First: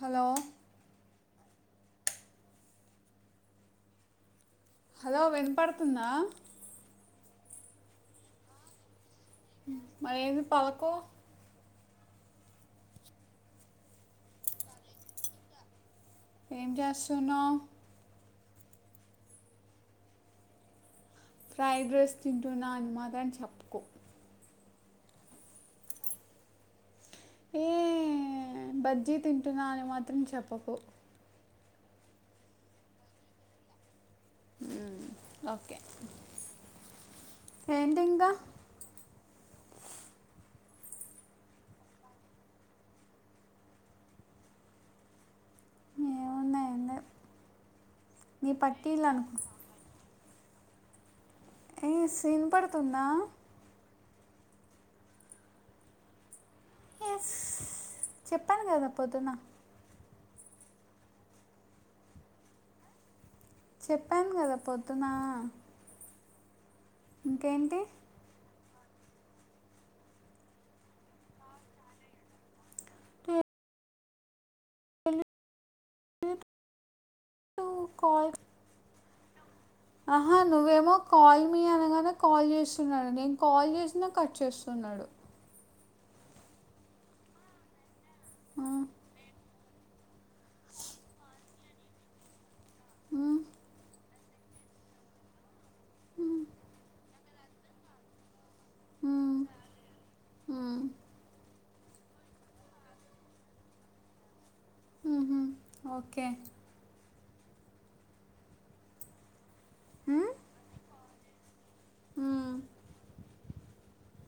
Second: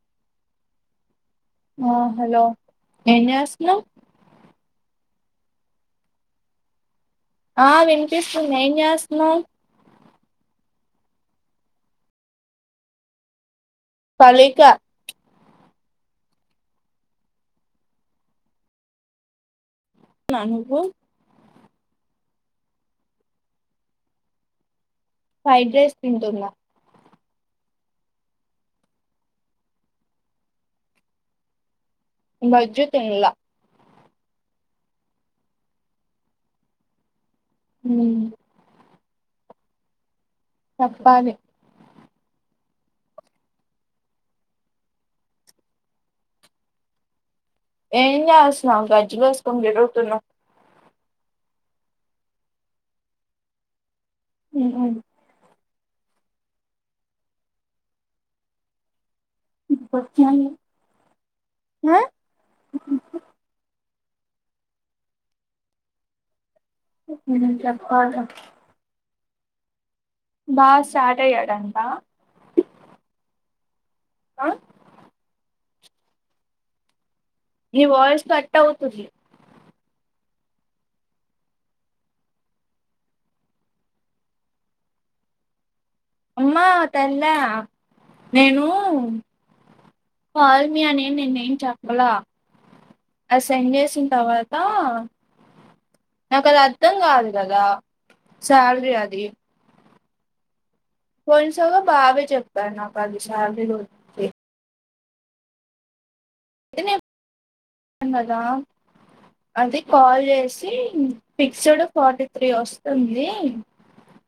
Hello ఆ hello ఏం చేస్నవ్ హలో వినపడతుందా ఆ వినిపిస్తుంది ఏం చేస్తన్నావ్ మరేంది పలకవ్ పలికా ఏం చేస్తున్నావ్ నా నువ్వు ఫ్రైడ్ రైస్ తింటున్నా అని మాత్రం చెప్పకో ఫ్రైడ్ రైస్ తింటున్నా ఏ బజ్జీ తింటున్నా అని మాత్రం చెప్పకు బజ్జీ తిన్లా ఊ ఓకే ఉమ్, ఎంటింకా చెప్పాలి ఏమున్నాయి ఏంది? ఏం నీ చేస్తునావ్ పట్టీలు అనుకో గజ్జలేసుకొని తిరుగుతున్నా ఏ సీన్ పతున్నా ఊ అను ఎస్ చెప్పాను కదా పొద్దున్న ఆ చెప్పాను కదా పొద్దున్న ఏం చెప్పాలే బా స్టార్ట్ అయ్యాడంటా ఆ నీ వాయిస్ కాల్ కట్ అవుతుంది ఆహా నువ్వేమో కాల్ మీ అనగానే కాల్ చేస్తున్నాడు, నేను కాల్ చేసినా కట్ చేస్తున్నాడు. అమ్మా తల్లే నేను హ్మ్. కాల్ మీ అనేం నేనేమి చెప్పల ఆ హ్మ్. సెండ్ చేసి తర్వాతా నాకదర్థం కాదు కదా శాలురీ అది ఊ పోయినసాగీ బావే చెప్పాడు నాకది శాలరీ గురించి ఉహు ఓకే [inaudible] అది కాల్ చేసి ఫిక్స్డ్ ఫార్టీ త్రీ హ్మ్. వస్తుంది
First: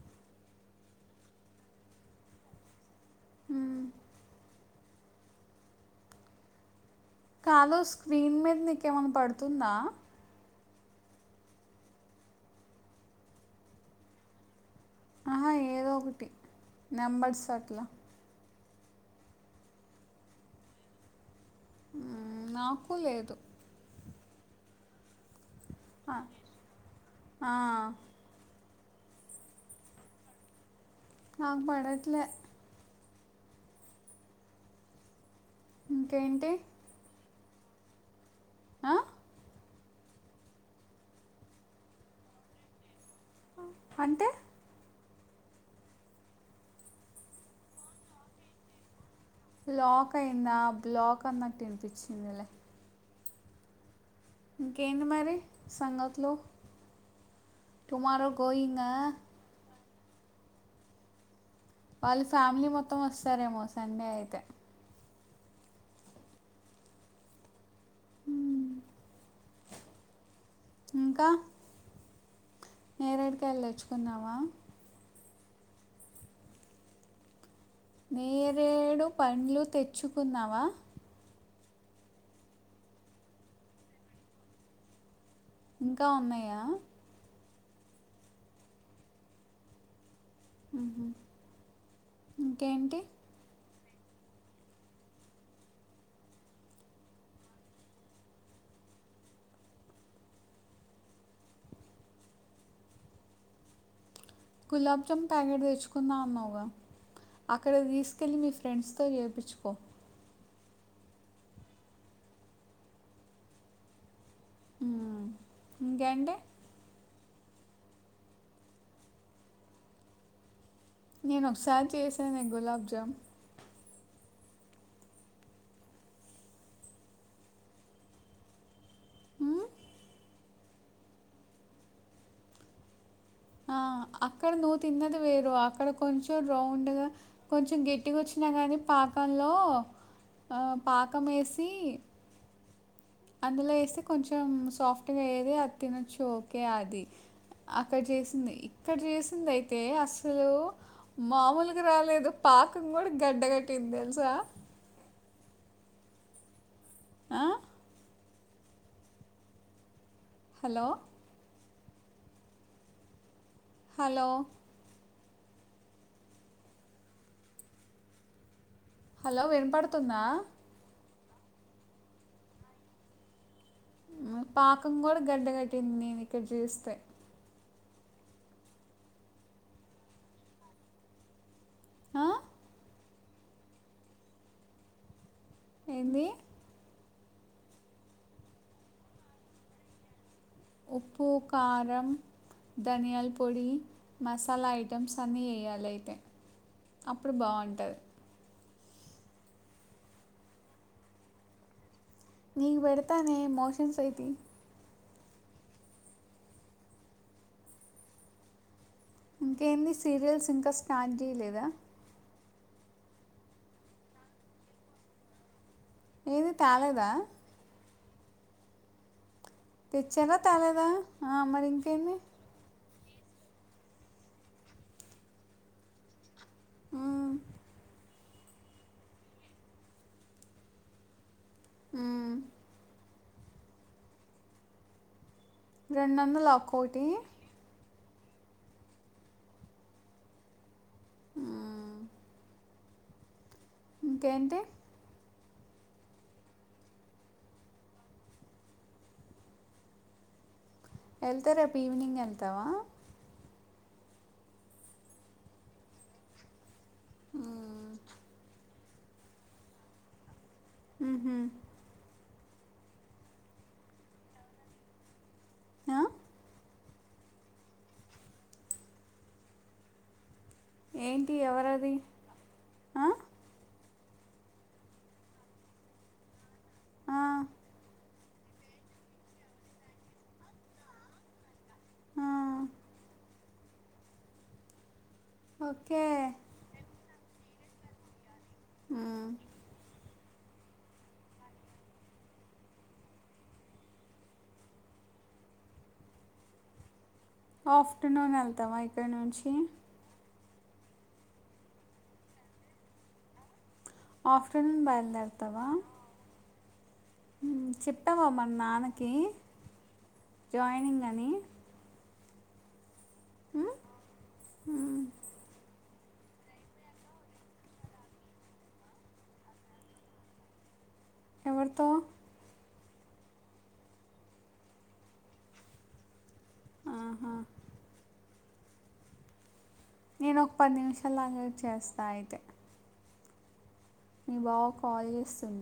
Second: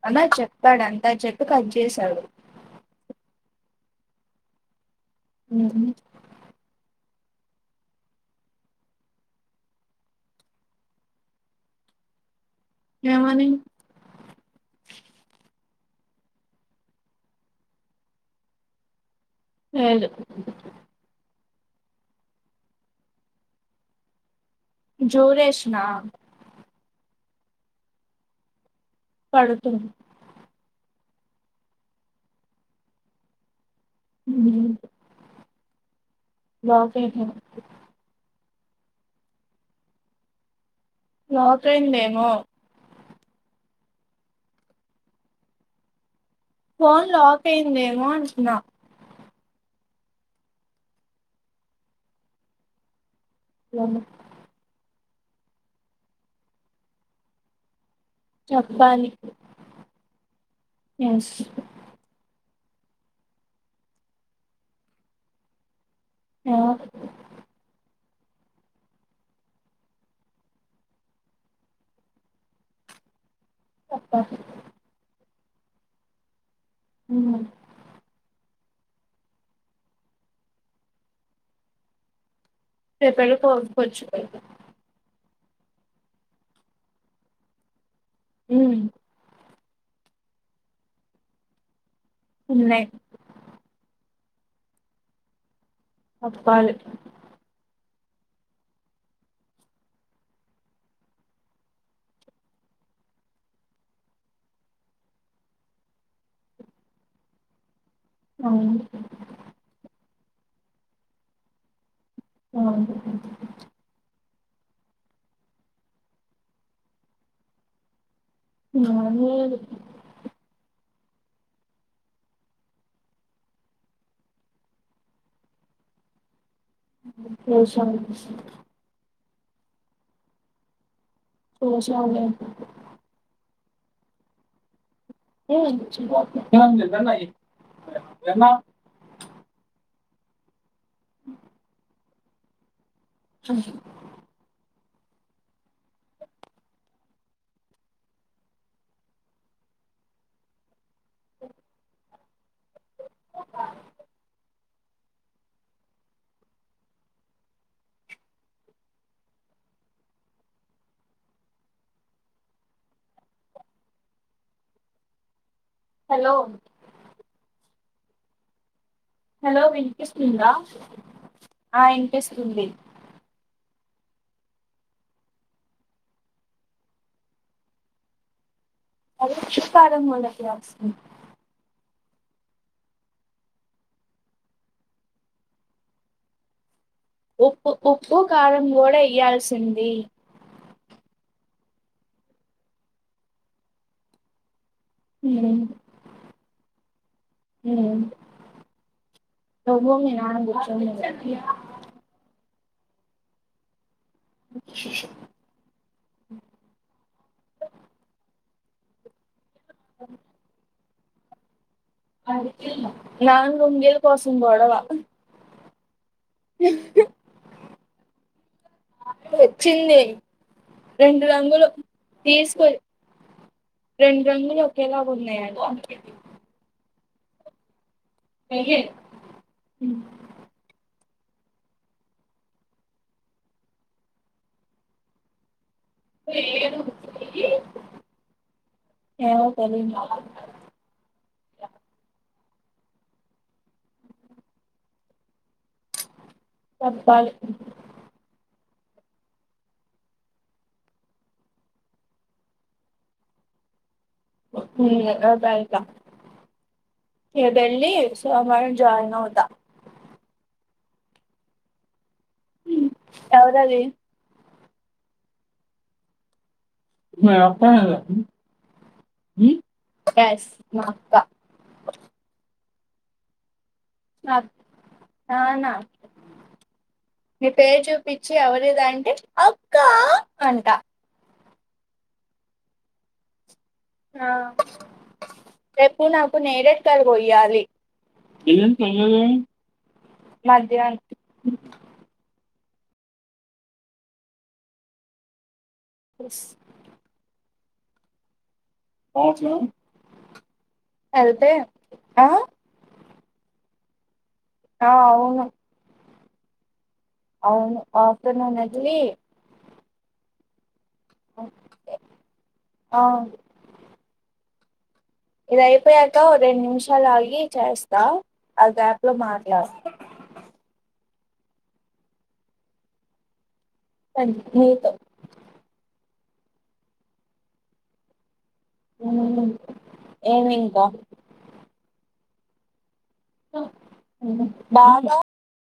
అలా చెప్పాడు అంతా చెప్పి కట్ చేసాడు ఆ ఉ కాదు స్క్రీన్ మీద నీకేమన్న పడుతుందా ఏమని ఆహా ఏదోకటి నెంబర్స్ అట్లా ఏదు ఆ నాకు లేదు జ్యూరేషనా ఆ పడుతుం నాకు పడట్లే ఊ ఇంకేంటి లాక్ అయిందేమో ఆ లాక్ అయిందేమో అంటే ఫోన్ లాక్ అయిందేమో అంటున్నా లాక్ అయిందా బ్లాక్ అన్నట్టు వినిపించిందిలే అ ఇంకేంది మరి సంగతులో టుమారో గోయింగ్ చెప్పలి ఎస్ వాళ్ళు ఫ్యామిలీ మొత్తం వస్తారేమో సండే అయితే ఆ ఉమ్ ఇంకా నేరడు కాయలు తెచ్చుకుందామా చెప్పాలి అ నేరేడు పండ్లు తెచ్చుకున్నావా రేపుపడుర్చపో [unintelligible] ఇంకా ఉన్నాయా ఉ ఉహు ఉన్నాయి ఇంకేంటి చెప్పాలి గులాబ్ జామ్న్ ప్యాకెట్ తెచ్చుకున్నా అన్నాగా అక్కడ తీసు కెలి మీ అవును. ఫ్రెండ్స్ తో చేపిచ్చుకో ఉ ఉమ్ ఇంకేంటి నార్మలే నేను ఒకసారి చేసాను గులాబ్ జామ్న్ చూసాం లే హ చూసాం లే ఆ అక్కడ ను తిన్నది వేరు అక్కడ కొంచెం రౌండ్ గా కొంచెం గట్టిగా వచ్చిన కానీ పకంలో పాకం వేసి అందులో వేస్తే కొంచెం సాఫ్ట్గా అయేది అది తినొచ్చు ఓకే అది అక్కడ చేసింది ఇక్కడ చేసింది అయితే అసలు మామూలుగా రాలేదు పాకం కూడా గడ్డగట్టింది తెలుసా ఆ హలో హలో హలో హలో వినిపిస్తుందా పాకం కూడా గడ్డ కట్టింది నేను ఇక్కడ చేస్తే అదక్షకారం మలక అస్ [unintelligible] హా ఏంది ఉప్పు ఉప్పు కారం కూడా ఇయ్యాల్సింది ఉప్పు కారం ధనియాల్ పొడి మసాలా ఐట్ టమ్స్ అన్నీ వేయాలి అయితే అప్పుడు బాగుంటుంది నువ్వు మీ నాన్న కూర్చుని తినండి నీక్ పెడతానేే మోషన్స్ యితే శషం ఇంకేంది సీరియల్స్ ఇంకా స్టార్ట్ చేయలేదా నాన్న లుంగి ల కోసం గొడవ ఏది తాలేదా తెచ్చింది తెచ్చారా తేలేదా రెండు ఆ, మరి రంగులు ఇంకేంది తీసుకొ రెండు రంగులు ఒకేలాగా ఉన్నాయంట ఉ ఐఏ ఉ ఉ రెండు వందల ఒక్కోటి ఏమో తెలీదు ఉ ఇంకేంటి చప్పాలి ఎల్తే రేప్ ఈవినింగ్ ఎళ్తావా ఉ రేపు ఎళ్తా రేప్ ఎల్లి సోమవారం జాయిన్ అవుతా ఉహు ఉ ఎవరది ఆ? నేనొత్తనాలే ఉ ఉ గ్యాస్ ఏంటి ఎవరది ఆ నా నాన్న ఆ, మీ పేర్ చోప్ పిచ్చి ఎవరది అంటే అక్క అంట ఆ, ఆ ఓకే రేపు నాకు నేరేడు కాయల్ కోయ్యాలి పిల్లలు పోయినారా మ్మ్. మధ్యక్ ఎస్ ఆఫ్టర్నూన్ ఎళ్తావా ఇక్కడ నుంచి ఎల్తే ఆ ఆఫ్టర్నూన్ ఆ, అవును బయలుదేరుతావా ఉ అవును చెప్పావా మన్ ఆఫ్టర్నూన్ వెళ్ళి నాన్నకి జాయినింగ్ అని ఓకే ఆ ఉ ఇది అయిపోయాక రెండు నిమిషాలు ఆగి చేస్తా ఆ గ్యాప్ లో మాట్లా ఎవరు తో కన్ నీతో ఆహా ఉ నేను ఒక్ పది నిమిషల్లాగా చేస్తా అయితే మీ బావ్ కాల్ బాగా చేస్తుండు